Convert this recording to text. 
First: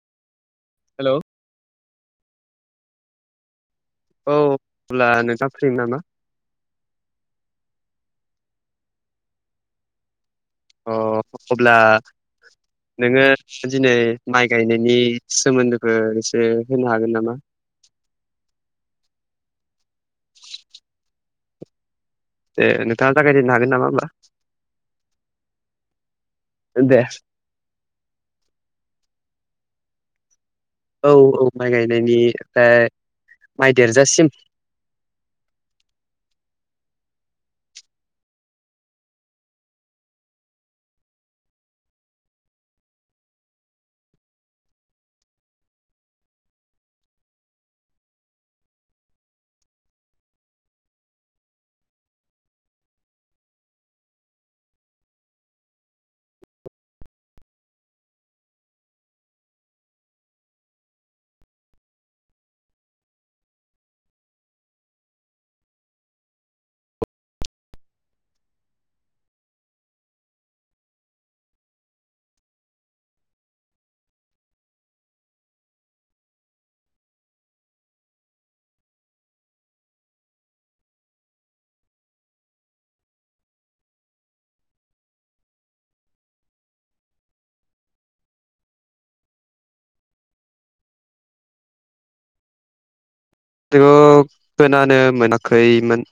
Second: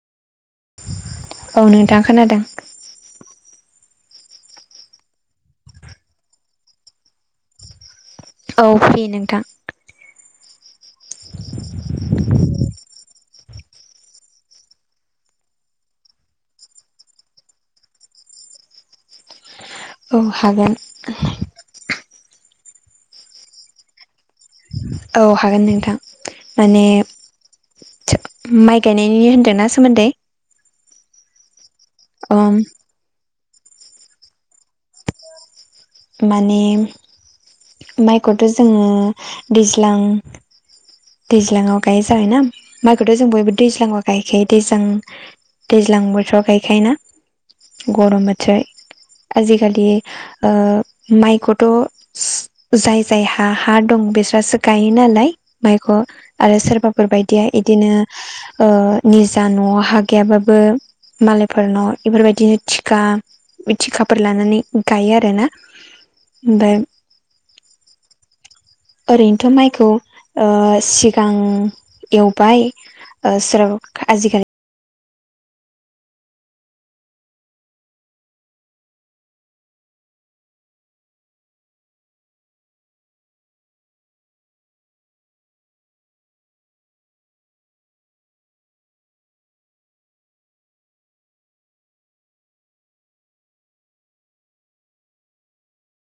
Hello औ नोंथां खोनादों। औ होमब्ला नोंथां फ्रि नामा? औ फ्रि नोंथां अ अब्ला नोङो दिनै माइ गायनायनि सोमोन्दोखौ एसे होनो हागोन नामा? औ हागोन दे नोंथाङा जागायजेननो हागोन नामा होमबा? औ हागोन नोंथां माने दे माइ गायनायनि होन्दोंना सोमोन्दै? औ औ माइ ओम गायनायनिफ्राय माइ देरजासिम। माने माइखौथ जोङो दैज्लां दैज्लाङाव गायो जायो ना। माइखौथ' जों बयबो दैज्लाङाव गायखायो दैज्लां दैज्लां बोथोराव गायखायो ना। गरम बोथोर आजिखालि ओ माइखौथ जाय जायहा हा दं बिस्रासो गायो नालाय माइख' आरो सोरबाफोर बायदिया इदिनो ओ निजा नआव हा गैयाबाबो मालायफोरनाव इफोरबायदिनो थिका थिखाफोर लानानै गायो आरो ना। [unintelligible] ओरैनोथ माइखौ ओ सिगां एवबाय ओ सोर आजिखालि [unintelligible] खोनानो मोनाखैमोन